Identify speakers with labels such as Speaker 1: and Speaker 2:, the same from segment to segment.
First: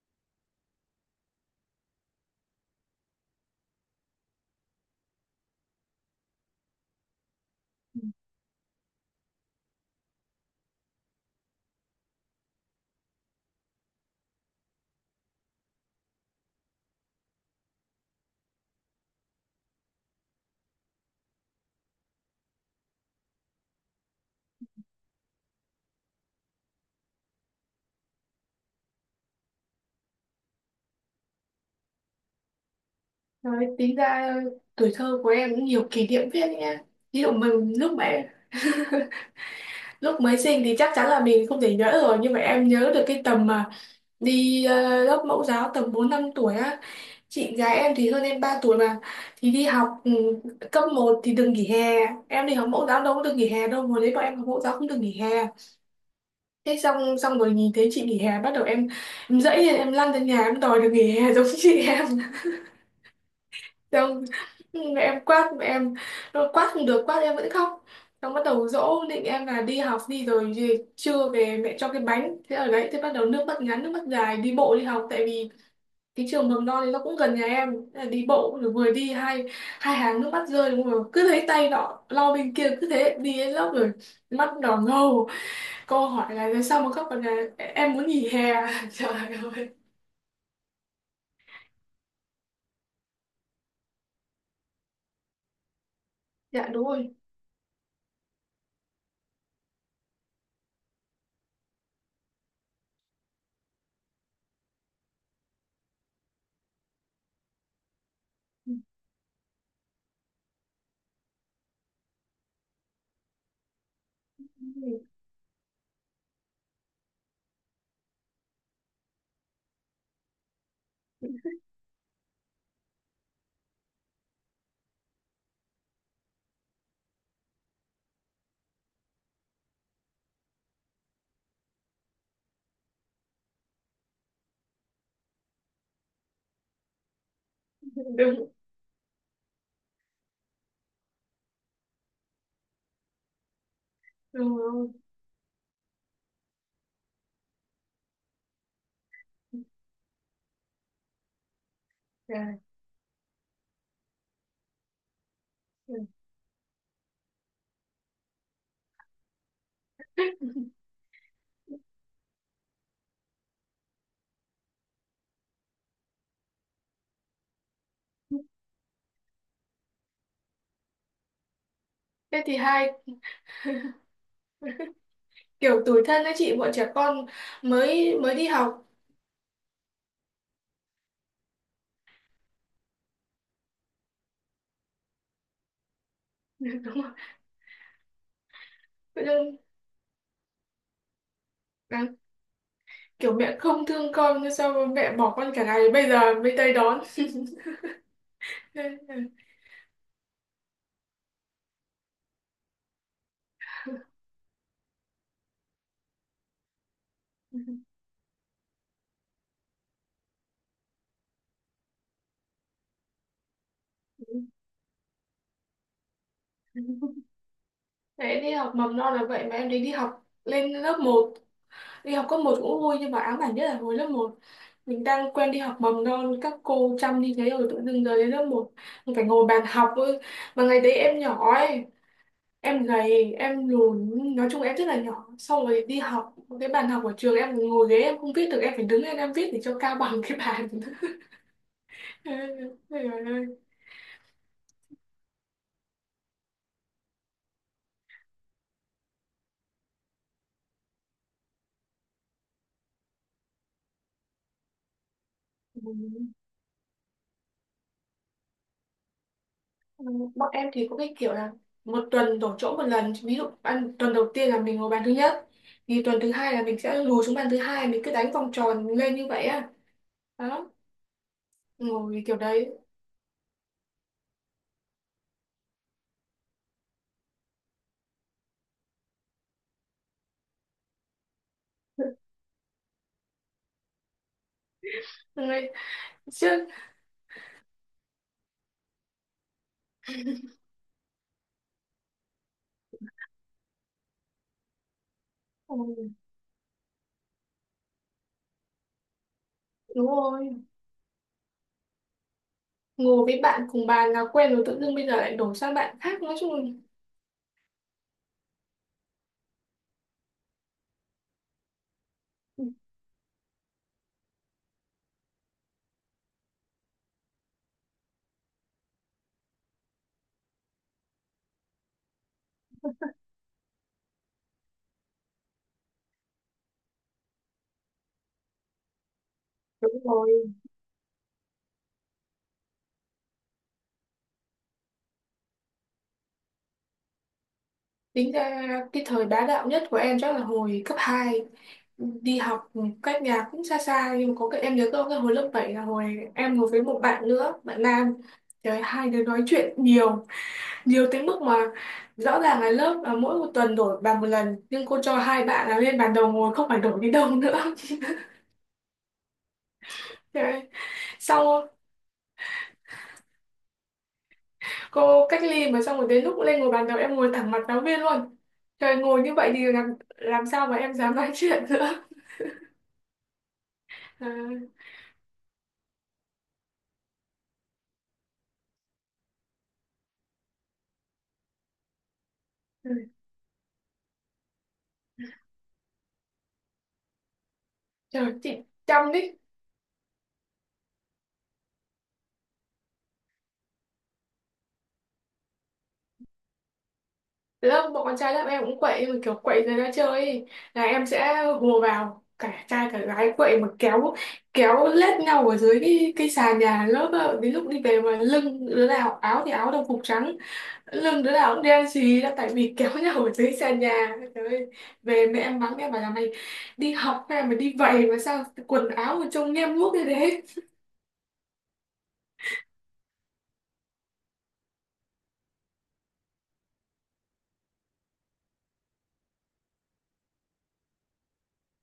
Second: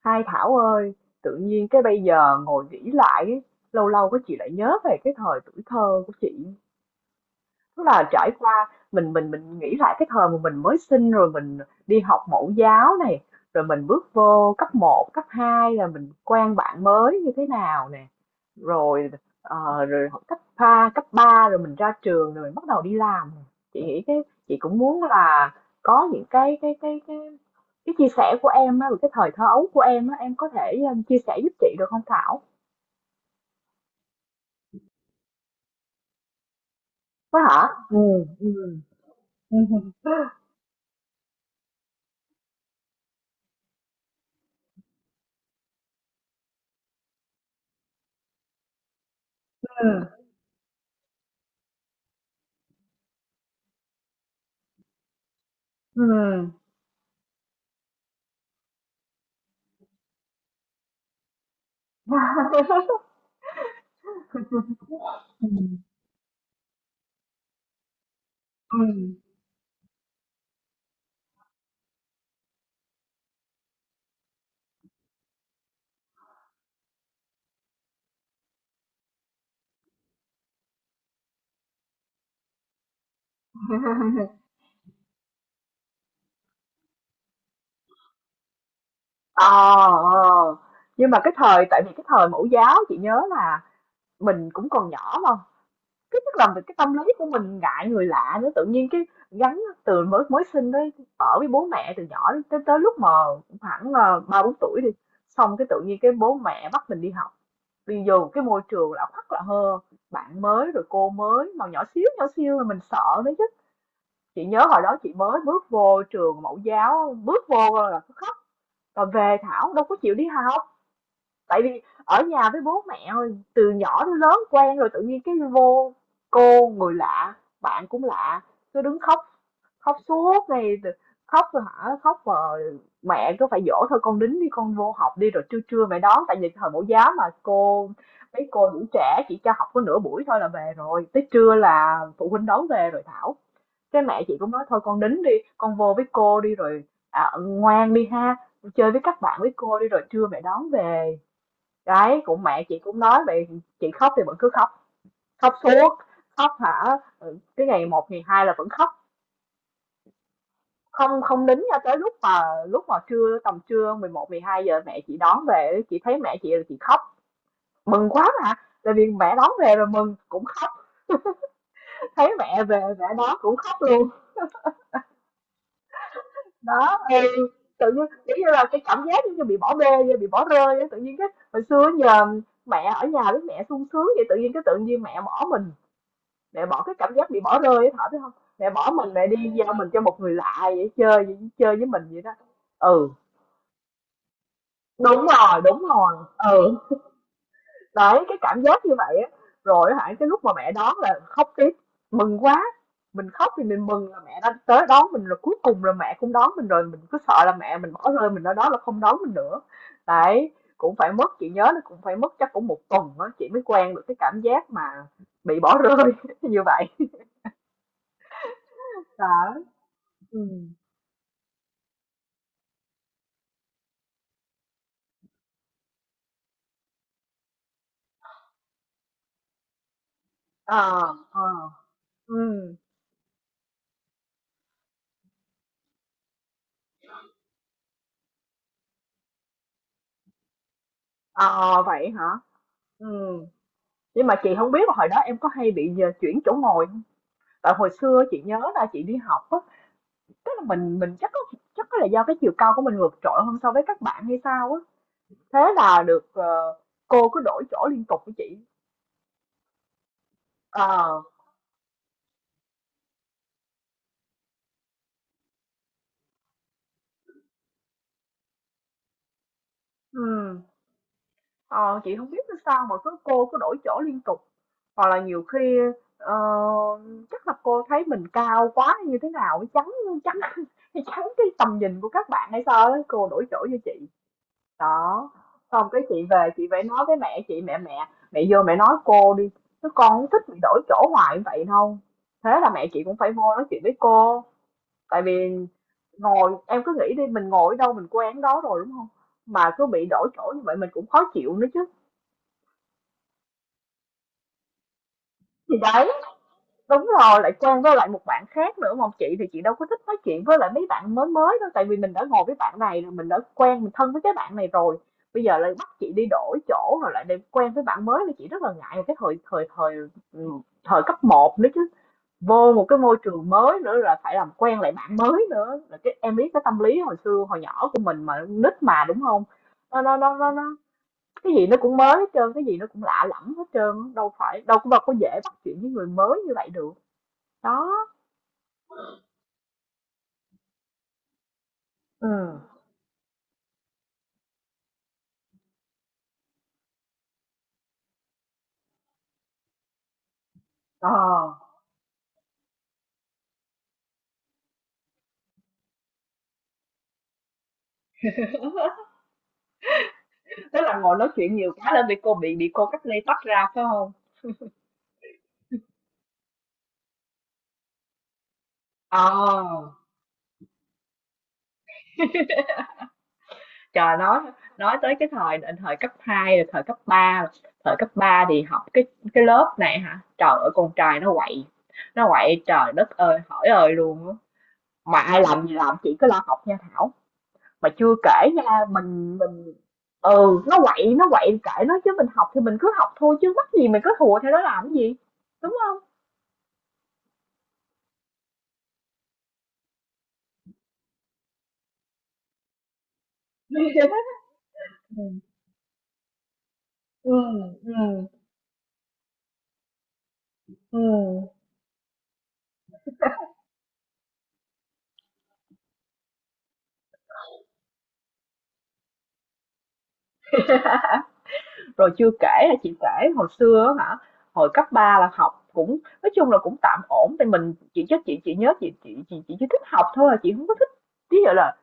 Speaker 1: Hai Thảo ơi, tự nhiên cái bây giờ ngồi nghĩ lại, lâu lâu cái chị lại nhớ về cái thời tuổi thơ của chị. Tức là trải qua mình nghĩ lại cái thời mà mình mới sinh rồi mình đi học mẫu giáo này, rồi mình bước vô cấp 1 cấp 2 là mình quen bạn mới như thế nào nè. Rồi rồi học cấp ba rồi mình ra trường rồi mình bắt đầu đi làm. Chị nghĩ cái chị cũng muốn là có những cái chia sẻ của em á, cái thời thơ ấu của em á, em có thể chia sẻ giúp chị được không Thảo?
Speaker 2: Nói tính ra tuổi thơ của em cũng nhiều kỷ niệm phết nha. Ví dụ
Speaker 1: Có hả?
Speaker 2: mình
Speaker 1: Ừ, ừ, ừ,
Speaker 2: lúc mới sinh thì chắc chắn là mình không thể nhớ rồi, nhưng mà em nhớ được cái tầm mà đi lớp mẫu giáo tầm 4-5 tuổi á. Chị gái em thì hơn em 3 tuổi mà thì đi học cấp một thì đừng nghỉ hè. Em đi học mẫu giáo đâu có được nghỉ hè đâu, hồi đấy bọn em học mẫu giáo không được nghỉ hè.
Speaker 1: ừ,
Speaker 2: Thế xong xong rồi nhìn thấy chị nghỉ hè bắt đầu em dẫy lên, em lăn ra nhà em đòi được nghỉ hè giống chị em. Xong mẹ em
Speaker 1: ừ.
Speaker 2: quát, mẹ em nó quát không được, quát em vẫn khóc, xong bắt đầu dỗ
Speaker 1: Ừm.
Speaker 2: định em là đi học đi rồi về trưa về mẹ cho cái bánh, thế ở đấy thế bắt đầu nước mắt ngắn nước mắt dài đi bộ đi học, tại vì cái trường mầm non thì nó cũng gần nhà em. Thế là đi bộ rồi vừa đi hai hai hàng nước mắt rơi đúng không, cứ thấy tay nó lo bên kia cứ thế đi đến lớp rồi mắt đỏ ngầu, cô hỏi là sao mà khóc, còn là em muốn nghỉ hè. Trời
Speaker 1: Ờ.
Speaker 2: ơi.
Speaker 1: Ờ. Nhưng mà cái thời tại vì cái thời mẫu giáo chị nhớ là mình cũng còn nhỏ mà, cái tức là mình
Speaker 2: Dạ
Speaker 1: cái
Speaker 2: đúng
Speaker 1: tâm lý
Speaker 2: rồi.
Speaker 1: của mình ngại người lạ nữa, tự nhiên cái gắn từ mới mới sinh đấy, ở với bố mẹ từ nhỏ đến tới tới lúc mà khoảng, 3 4 tuổi đi, xong cái tự nhiên cái bố mẹ bắt mình đi học, đi vô một cái môi trường lạ hoắc lạ hơ, bạn mới rồi cô mới mà nhỏ xíu là mình sợ đấy chứ. Chị nhớ hồi đó chị mới bước vô trường mẫu giáo, bước vô là còn về Thảo đâu có chịu đi học tại vì ở nhà với bố mẹ rồi, từ nhỏ đến lớn quen rồi tự nhiên cái vô cô người lạ bạn cũng lạ cứ đứng khóc khóc suốt ngày khóc rồi hả khóc mà mẹ cứ phải dỗ thôi con đính đi con vô học đi rồi trưa trưa mẹ đón tại vì thời mẫu giáo mà cô mấy
Speaker 2: Đúng,
Speaker 1: cô đủ trẻ chỉ cho học có nửa buổi thôi là về rồi tới trưa là phụ huynh đón về rồi Thảo cái mẹ chị cũng
Speaker 2: đúng
Speaker 1: nói thôi
Speaker 2: rồi.
Speaker 1: con đính đi, con vô với cô đi rồi à, ngoan đi ha, chơi với các bạn với cô đi rồi trưa mẹ đón về. Đấy, cũng
Speaker 2: Dạ.
Speaker 1: mẹ chị cũng nói vậy, chị khóc thì vẫn cứ khóc, khóc suốt, khóc hả? Ừ, cái ngày một ngày 2 là vẫn khóc, không không đính cho tới lúc mà trưa tầm trưa 11 12 giờ mẹ chị đón về, chị thấy mẹ chị là chị khóc, mừng quá mà. Tại vì mẹ đón về rồi mừng cũng khóc, thấy
Speaker 2: Thế thì
Speaker 1: mẹ về
Speaker 2: hai
Speaker 1: mẹ đón cũng khóc luôn
Speaker 2: kiểu tủi thân đấy chị, bọn trẻ
Speaker 1: đó thì
Speaker 2: con
Speaker 1: tự nhiên
Speaker 2: mới mới
Speaker 1: kiểu
Speaker 2: đi
Speaker 1: như là cái
Speaker 2: học.
Speaker 1: cảm giác giống như bị bỏ bê như bị bỏ rơi vậy. Tự nhiên cái hồi xưa nhờ mẹ ở nhà với mẹ sung sướng vậy tự nhiên cái tự nhiên mẹ bỏ mình mẹ bỏ
Speaker 2: Đúng
Speaker 1: cái
Speaker 2: không?
Speaker 1: cảm giác bị bỏ rơi ấy Thảo biết không mẹ bỏ mình
Speaker 2: Tự
Speaker 1: mẹ đi
Speaker 2: dưng
Speaker 1: giao mình cho một người lạ vậy, chơi với mình
Speaker 2: đáng-
Speaker 1: vậy đó. Ừ,
Speaker 2: kiểu mẹ không thương con, nhưng sao mà mẹ
Speaker 1: đúng
Speaker 2: bỏ con
Speaker 1: rồi
Speaker 2: cả
Speaker 1: đúng
Speaker 2: ngày bây
Speaker 1: rồi
Speaker 2: giờ mới tới
Speaker 1: Ừ.
Speaker 2: đón.
Speaker 1: Đấy, cái cảm giác như vậy á, rồi á hả, cái lúc mà mẹ đón là khóc tiếp, mừng quá, mình khóc thì mình mừng là mẹ đã tới đón mình rồi, cuối cùng là mẹ cũng đón mình rồi, mình cứ sợ là mẹ mình bỏ rơi mình ở đó là không đón mình nữa. Đấy, cũng phải mất, chị nhớ nó cũng phải mất chắc cũng một tuần á, chị mới quen được cái cảm giác mà bị bỏ rơi như vậy.
Speaker 2: Đấy, đi học mầm non là vậy, mà
Speaker 1: Đó.
Speaker 2: em đi đi học lên
Speaker 1: Ừm.
Speaker 2: lớp một, đi học cấp một cũng vui, nhưng mà ám ảnh nhất là hồi lớp một mình đang quen đi học mầm non các cô chăm đi, thế rồi tự dưng giờ đến lớp một mình phải ngồi bàn học ấy. Mà ngày
Speaker 1: Ờ.
Speaker 2: đấy em
Speaker 1: Ờ.
Speaker 2: nhỏ ấy,
Speaker 1: Ừm.
Speaker 2: em gầy em lùn, nói chung em rất là nhỏ, xong rồi đi học cái bàn học ở trường, em ngồi ghế em không viết được, em phải đứng lên em viết để cho cao bằng cái bàn.
Speaker 1: Ờ, vậy
Speaker 2: Ê,
Speaker 1: hả?
Speaker 2: ôi giời
Speaker 1: Ừm,
Speaker 2: ơi.
Speaker 1: nhưng mà chị không biết là hồi đó em có hay bị nhờ chuyển chỗ ngồi không? Tại hồi xưa chị nhớ là chị đi học á, tức là mình chắc có là do cái chiều cao của mình vượt trội hơn so với các bạn hay sao á. Thế
Speaker 2: Ừ.
Speaker 1: là được cô cứ đổi chỗ liên tục với chị.
Speaker 2: Bọn em thì có cái
Speaker 1: Ờ.
Speaker 2: kiểu là một tuần đổi chỗ một lần, ví dụ ăn tuần đầu tiên là mình ngồi bàn thứ nhất thì tuần thứ hai là mình sẽ lùi xuống bàn thứ hai, mình cứ đánh vòng tròn lên như vậy á.
Speaker 1: Ừm.
Speaker 2: Đó,
Speaker 1: Ờ, chị
Speaker 2: ngồi
Speaker 1: không
Speaker 2: kiểu
Speaker 1: biết làm
Speaker 2: đấy.
Speaker 1: sao mà cứ cô cứ đổi chỗ liên tục. Hoặc là nhiều khi ờ, chắc là cô thấy mình cao quá hay như thế nào chắn chắn chắn cái tầm nhìn của các bạn hay sao á, cô đổi chỗ cho chị. Đó,
Speaker 2: Ngồi-
Speaker 1: xong cái chị về chị
Speaker 2: chứ
Speaker 1: phải nói với mẹ chị, mẹ mẹ mẹ vô mẹ nói cô đi, chứ con không thích bị đổi chỗ hoài như vậy đâu. Thế là mẹ chị cũng phải vô nói chuyện với cô, tại vì
Speaker 2: ừ,
Speaker 1: ngồi em cứ nghĩ đi mình ngồi ở đâu mình quen đó rồi đúng không? Mà cứ bị
Speaker 2: đúng
Speaker 1: đổi chỗ như
Speaker 2: rồi,
Speaker 1: vậy mình cũng khó chịu nữa chứ.
Speaker 2: ngồi với bạn cùng bàn là quen rồi, tự dưng bây giờ lại đổi sang
Speaker 1: Thì
Speaker 2: bạn
Speaker 1: đấy.
Speaker 2: khác, nói chung.
Speaker 1: Đúng rồi, lại Trang với lại một bạn khác nữa mà chị thì chị đâu có thích nói chuyện với lại mấy bạn mới mới đâu tại vì mình đã ngồi với bạn này rồi mình đã quen mình thân với cái bạn này rồi bây giờ lại bắt chị đi đổi chỗ rồi lại để quen với bạn mới thì chị rất là ngại cái thời thời thời ừ, thời cấp 1 nữa chứ vô một cái môi trường mới nữa là phải làm quen lại bạn mới nữa là cái em biết cái tâm lý hồi xưa hồi nhỏ của mình mà nít mà đúng không nó
Speaker 2: Đúng
Speaker 1: nó
Speaker 2: rồi,
Speaker 1: nó nó, nó cái gì nó cũng mới hết trơn cái gì nó cũng lạ lẫm hết trơn đâu phải đâu có dễ bắt chuyện với người mới như vậy được đó.
Speaker 2: tính ra cái thời bá đạo nhất của em chắc là hồi cấp hai.
Speaker 1: Ừ.
Speaker 2: Đi học cách nhà cũng xa xa, nhưng mà có cái em nhớ, có cái hồi lớp 7 là hồi em ngồi với một bạn nữa, bạn nam. Trời ơi, hai đứa nói chuyện nhiều, nhiều
Speaker 1: Ờ,
Speaker 2: tới mức mà rõ ràng là lớp là mỗi một tuần đổi bàn một lần, nhưng cô cho hai bạn là lên bàn đầu ngồi không phải đổi đi đâu nữa. Trời ơi,
Speaker 1: tức là ngồi nói chuyện
Speaker 2: xong
Speaker 1: nhiều quá nên bị cô bị cô cách ly tách ra phải không?
Speaker 2: cô cách ly mà, xong rồi đến lúc lên ngồi bàn đầu em ngồi thẳng mặt giáo viên luôn. Trời, ngồi như vậy thì làm
Speaker 1: Ờ,
Speaker 2: làm sao mà em dám nói chuyện nữa.
Speaker 1: trời
Speaker 2: À,
Speaker 1: nói tới cái thời thời cấp 2, rồi thời cấp 3, thời cấp 3 thì học cái lớp này hả? Trời ơi con trai nó quậy. Nó quậy
Speaker 2: ừ.
Speaker 1: trời đất ơi, hỏi ơi luôn á. Mà ai làm gì làm chỉ có lo học nha Thảo. Mà chưa
Speaker 2: Trời,
Speaker 1: kể
Speaker 2: chị
Speaker 1: nha,
Speaker 2: chăm đi.
Speaker 1: mình nó quậy kệ nó chứ mình học thì mình cứ học thôi chứ mắc gì mình cứ thùa theo nó làm cái gì. Đúng không?
Speaker 2: Từ lớp bọn con trai lớp em cũng quậy, nhưng mà kiểu quậy người ta chơi ấy, là em sẽ hùa vào, cả trai cả gái quậy mà kéo kéo lết
Speaker 1: Ừ.
Speaker 2: nhau ở dưới cái sàn nhà lớp á.
Speaker 1: Ừ.
Speaker 2: Đến lúc đi về mà
Speaker 1: Ừ.
Speaker 2: lưng đứa nào áo thì áo đồng phục trắng, lưng đứa
Speaker 1: Ừm.
Speaker 2: nào cũng đen xì là tại vì kéo nhau ở dưới sàn nhà. Trời ơi, về mẹ em mắng em bảo là mày đi học hay mà đi vậy mà sao quần áo mà trông nhem nhuốc như thế.
Speaker 1: Rồi chưa kể hả, chị kể hồi xưa á hả, hồi cấp 3 là học cũng nói chung là cũng tạm ổn thì mình chị chắc chị nhớ chị chỉ thích học thôi à, chị không có thích ví dụ là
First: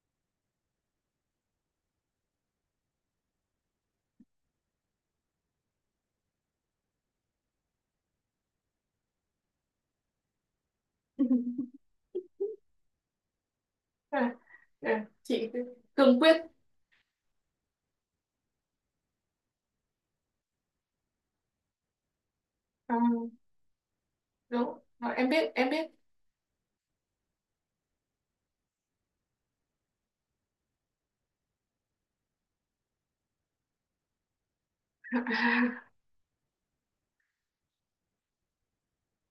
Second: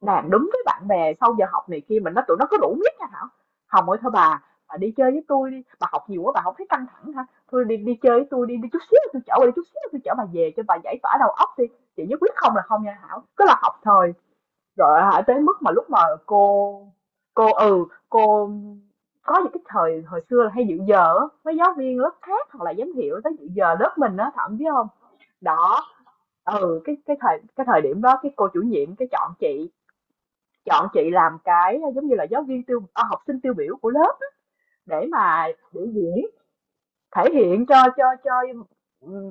Speaker 1: làm đúng với bạn bè sau giờ học này kia mình nói tụi nó có đủ miết nha Thảo. "Hồng ơi thôi bà đi chơi với tôi đi, bà học nhiều quá bà hổng thấy căng thẳng hả? Thôi đi đi chơi với tôi đi, đi chút xíu tôi chở bà đi, chút xíu tôi chở bà về cho bà giải tỏa đầu óc đi." Chị nhất quyết không là không nha Thảo, cứ là học thôi.
Speaker 2: À,
Speaker 1: Rồi
Speaker 2: à,
Speaker 1: hả? Tới
Speaker 2: chị
Speaker 1: mức mà lúc mà
Speaker 2: cương quyết.
Speaker 1: cô cô cô có những cái thời hồi xưa là hay dự giờ á, mấy giáo viên lớp khác hoặc là giám
Speaker 2: À,
Speaker 1: hiệu tới dự giờ lớp mình á, thậm biết
Speaker 2: đúng
Speaker 1: không.
Speaker 2: rồi, em biết em
Speaker 1: Đó,
Speaker 2: biết.
Speaker 1: ừ, cái thời điểm đó cái cô chủ nhiệm cái chọn chị làm cái, giống như là, giáo viên tiêu à, học sinh tiêu biểu của lớp để mà biểu diễn thể hiện cho cho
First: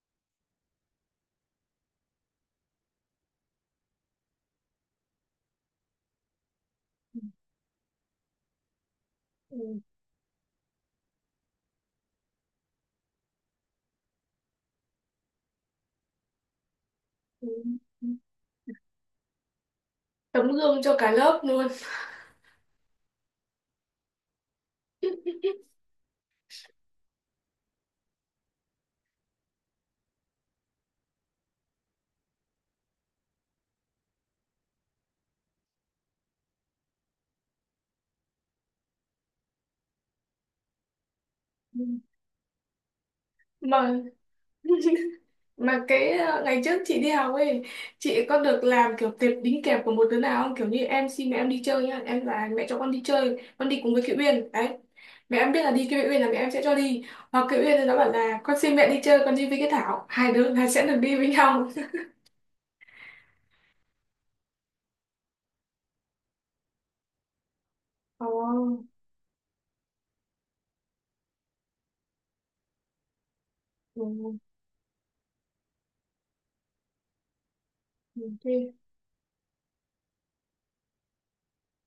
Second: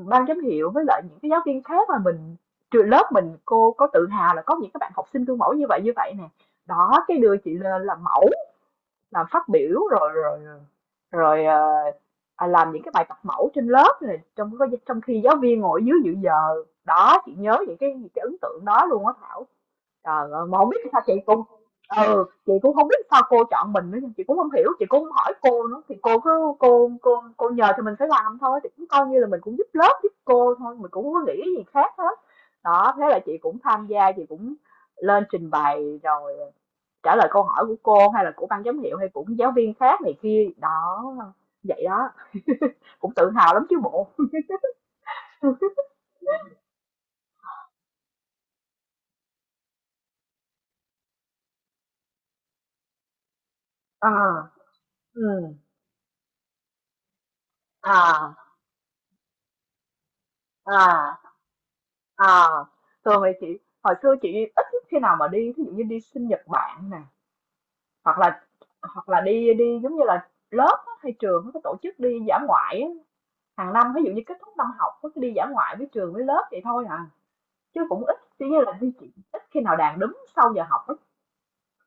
Speaker 1: ban giám hiệu với lại những cái giáo viên khác mà mình trường lớp mình cô có tự hào là có những các bạn học sinh gương mẫu như vậy nè đó cái đưa chị lên làm mẫu làm phát
Speaker 2: Ừ.
Speaker 1: biểu rồi rồi rồi làm những cái bài tập mẫu trên lớp này trong trong khi giáo viên ngồi dưới dự giờ đó chị
Speaker 2: Ừ.
Speaker 1: nhớ những cái ấn tượng đó luôn á Thảo. Trời ơi,
Speaker 2: Tấm
Speaker 1: mà không biết
Speaker 2: gương
Speaker 1: tại
Speaker 2: cho
Speaker 1: sao
Speaker 2: cả
Speaker 1: chị
Speaker 2: lớp
Speaker 1: cũng
Speaker 2: luôn.
Speaker 1: ừ, chị cũng không biết sao cô chọn mình nữa, chị cũng không hiểu, chị cũng hông hỏi cô nữa, thì cô cứ cô nhờ thì mình phải làm thôi, thì cũng coi như là mình cũng giúp lớp, giúp cô thôi, mình cũng hông có nghĩ gì khác hết. Đó, thế là chị cũng tham gia, chị cũng lên trình bày rồi trả lời câu hỏi của cô hay là của ban giám hiệu hay của giáo viên khác này kia, đó, vậy đó, cũng tự hào lắm chứ
Speaker 2: mà
Speaker 1: bộ.
Speaker 2: mà cái ngày trước chị đi học ấy, chị có được làm kiểu tệp đính kèm của một đứa nào không, kiểu như em xin mẹ em đi chơi nhá, em là mẹ cho con đi chơi, con đi cùng với
Speaker 1: Ờ.
Speaker 2: Kiều Uyên đấy, mẹ em
Speaker 1: Ừm.
Speaker 2: biết là đi Kiều Uyên là mẹ em sẽ cho đi, hoặc Kiều Uyên thì nó bảo
Speaker 1: À.
Speaker 2: là con xin mẹ đi chơi, con đi với cái Thảo, hai đứa hai sẽ được đi
Speaker 1: À.
Speaker 2: với nhau.
Speaker 1: À, thường thì chị hồi xưa chị ít khi nào mà đi thí dụ như đi sinh nhật bạn nè hoặc
Speaker 2: Ồ,
Speaker 1: là hoặc là đi đi giống như là lớp á, hay trường nó có tổ chức đi dã ngoại á. Hàng năm ví dụ như kết
Speaker 2: ừ,
Speaker 1: thúc năm học có cái đi dã ngoại với trường với lớp vậy thôi à chứ cũng ít chỉ
Speaker 2: ok.
Speaker 1: như là đi chị ít khi nào đàn đúng sau giờ học.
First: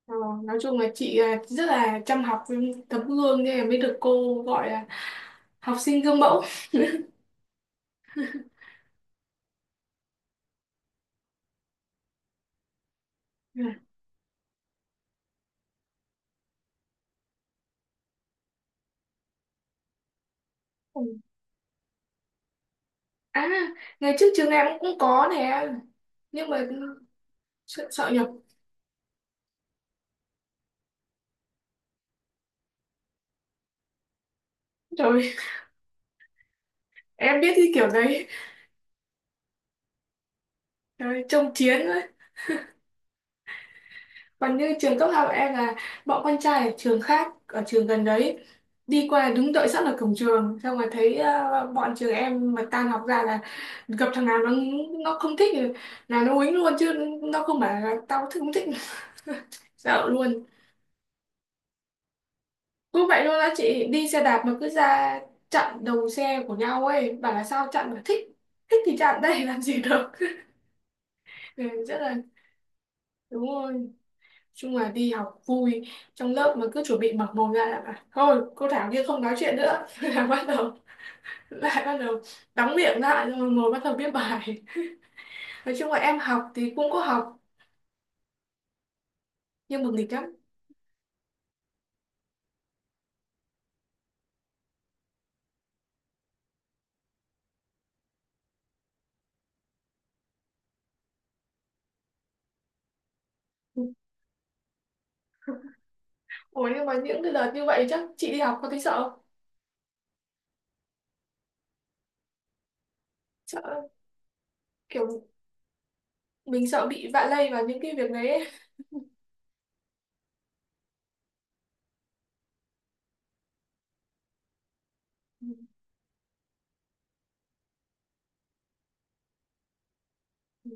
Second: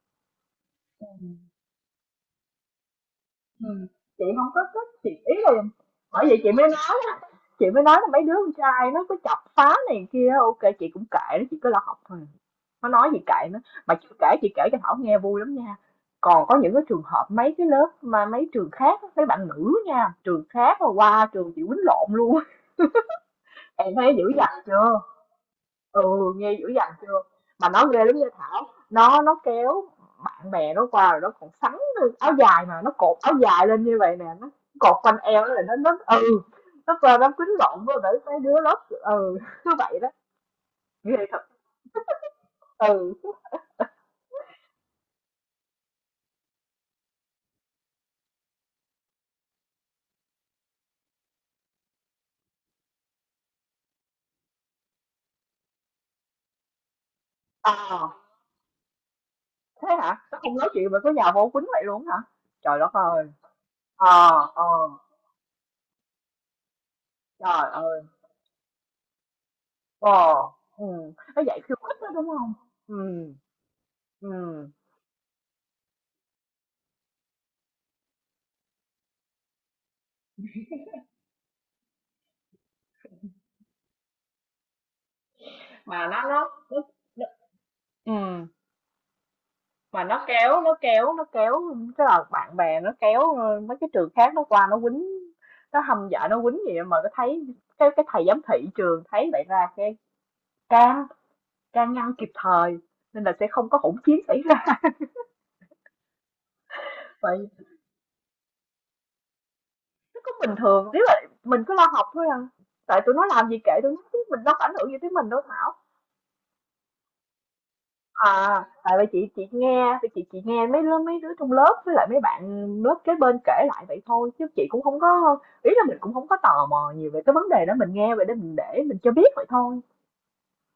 Speaker 2: Ờ, nói chung là chị à, rất là chăm học với tấm gương nên là mới
Speaker 1: Ừm,
Speaker 2: được
Speaker 1: chị
Speaker 2: cô
Speaker 1: không có
Speaker 2: gọi là
Speaker 1: thích, chị ý là
Speaker 2: học sinh gương
Speaker 1: bởi vậy
Speaker 2: mẫu.
Speaker 1: chị mới nói á, chị mới nói là mấy đứa con trai nó cứ chọc phá này kia ok chị cũng kệ nó, chị cứ lo học thôi. Nó nói gì kệ nó,
Speaker 2: Ừ.
Speaker 1: mà chưa kể chị kể cho Thảo nghe vui lắm nha. Còn có những cái trường hợp mấy cái lớp mà mấy trường khác á, mấy bạn nữ nha, trường khác mà
Speaker 2: Ừ.
Speaker 1: qua trường chị quýnh lộn luôn
Speaker 2: À,
Speaker 1: em thấy
Speaker 2: ngày
Speaker 1: dữ
Speaker 2: trước
Speaker 1: dằn
Speaker 2: trường em cũng cũng
Speaker 1: chưa?
Speaker 2: có nè,
Speaker 1: Ừ,
Speaker 2: nhưng
Speaker 1: nghe
Speaker 2: mà
Speaker 1: dữ dằn chưa? Mà nó
Speaker 2: sợ,
Speaker 1: ghê
Speaker 2: sợ
Speaker 1: lắm nha
Speaker 2: nhập.
Speaker 1: Thảo. Nó kéo bạn bè nó qua rồi nó còn sắn lên áo dài mà nó cột áo dài lên như vậy nè, nó cột quanh
Speaker 2: Rồi,
Speaker 1: eo nó là nó ừ, nó qua nó
Speaker 2: em
Speaker 1: quýnh
Speaker 2: biết cái
Speaker 1: lộn
Speaker 2: kiểu
Speaker 1: với mấy
Speaker 2: đấy.
Speaker 1: mấy đứa lớp ừ, cứ vậy đó. Ghê
Speaker 2: Trời,
Speaker 1: thật.
Speaker 2: trông chiến ấy.
Speaker 1: Ừ.
Speaker 2: Còn như trường cấp học em là bọn con trai ở trường khác, ở trường gần đấy, đi qua đứng đợi sẵn ở cổng trường, xong rồi thấy à, bọn trường em mà tan học ra là gặp thằng nào nó không thích thì là nó uýnh luôn chứ, nó không bảo là
Speaker 1: À,
Speaker 2: tao thích không thích,
Speaker 1: thế
Speaker 2: dạo
Speaker 1: hả? Nó
Speaker 2: luôn.
Speaker 1: không nói chuyện mà cứ nhào vô quýnh vậy luôn hả? Trời đất
Speaker 2: Cứ vậy
Speaker 1: ơi.
Speaker 2: luôn á chị, đi xe đạp
Speaker 1: Ờ.
Speaker 2: mà
Speaker 1: Ờ.
Speaker 2: cứ ra chặn đầu xe của nhau ấy, bảo là sao
Speaker 1: Trời
Speaker 2: chặn
Speaker 1: ơi.
Speaker 2: mà thích. Thích thì chặn đây làm gì được.
Speaker 1: Ờ. Ừ, nó dạy khiêu
Speaker 2: Ừ, rất
Speaker 1: khích đó
Speaker 2: là
Speaker 1: đúng không? Ừ.
Speaker 2: đúng rồi,
Speaker 1: Ừ.
Speaker 2: chung là đi học vui. Trong lớp mà cứ chuẩn bị mở mồm ra là bảo, thôi cô Thảo kia không nói chuyện nữa. Là bắt đầu, lại bắt đầu đóng miệng lại rồi ngồi bắt đầu viết bài. Nói chung là
Speaker 1: Mà
Speaker 2: em học thì cũng có
Speaker 1: nó-
Speaker 2: học,
Speaker 1: ừ
Speaker 2: nhưng mà
Speaker 1: mà
Speaker 2: nghịch lắm.
Speaker 1: nó kéo tức là bạn bè nó kéo mấy cái trường khác nó qua nó quýnh nó hâm dọa nó quýnh gì mà nó thấy cái thầy giám thị trường thấy vậy ra cái can can ngăn kịp thời nên là sẽ không có hỗn chiến xảy ra
Speaker 2: Ủa, nhưng mà những cái
Speaker 1: vậy
Speaker 2: đợt như vậy chắc chị đi học có thấy sợ không?
Speaker 1: nó cũng bình thường nếu mà mình cứ lo học thôi à tại tụi nó làm gì kệ tụi
Speaker 2: Sợ
Speaker 1: nó chứ mình đâu có ảnh hưởng gì
Speaker 2: kiểu
Speaker 1: tới mình đâu Thảo.
Speaker 2: mình sợ bị vạ lây vào những cái việc đấy
Speaker 1: À, tại vì chị nghe thì chị nghe mấy lớp mấy đứa trong lớp với lại mấy bạn lớp kế bên kể lại vậy thôi chứ chị cũng không có
Speaker 2: ấy.
Speaker 1: ý là mình cũng không có tò mò nhiều về cái vấn đề đó mình nghe vậy để mình cho biết vậy thôi
Speaker 2: Ừ,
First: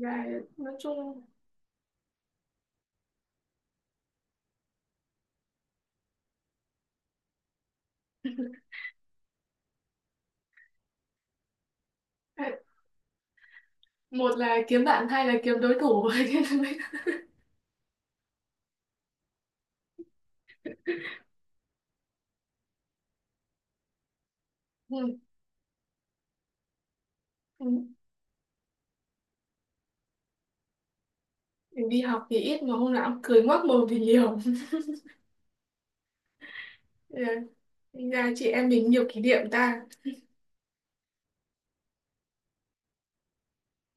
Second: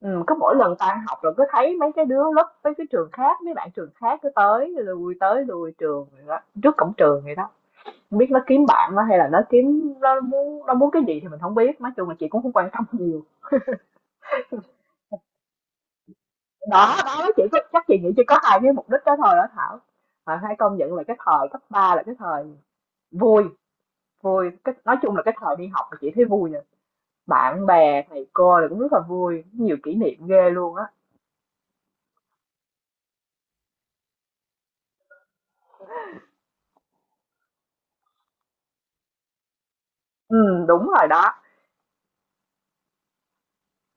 Speaker 1: ừ, cứ mỗi lần
Speaker 2: nói
Speaker 1: tan học
Speaker 2: chung
Speaker 1: rồi cứ thấy mấy cái đứa lớp mấy cái trường khác mấy bạn trường khác cứ tới lui trường rồi đó, trước cổng trường vậy đó không biết nó kiếm bạn nó hay là nó kiếm nó muốn cái gì thì mình không biết nói chung là chị cũng không quan tâm nhiều
Speaker 2: một là kiếm bạn, hai là kiếm đối thủ.
Speaker 1: đó đó chỉ có chắc chị nghĩ chỉ có hai cái mục đích đó thôi đó Thảo. À, hãy công nhận là cái thời cấp 3 là cái thời vui vui cái, nói chung
Speaker 2: Ừ,
Speaker 1: là cái thời đi học là chị thấy vui nha
Speaker 2: ừ.
Speaker 1: bạn bè thầy cô là cũng rất là vui nhiều kỷ niệm ghê luôn á
Speaker 2: Mình đi học thì ít mà hôm nào cũng cười ngoác mồm thì nhiều. Ừ, gà chị em mình nhiều kỷ niệm ta.
Speaker 1: ừ đúng rồi đó.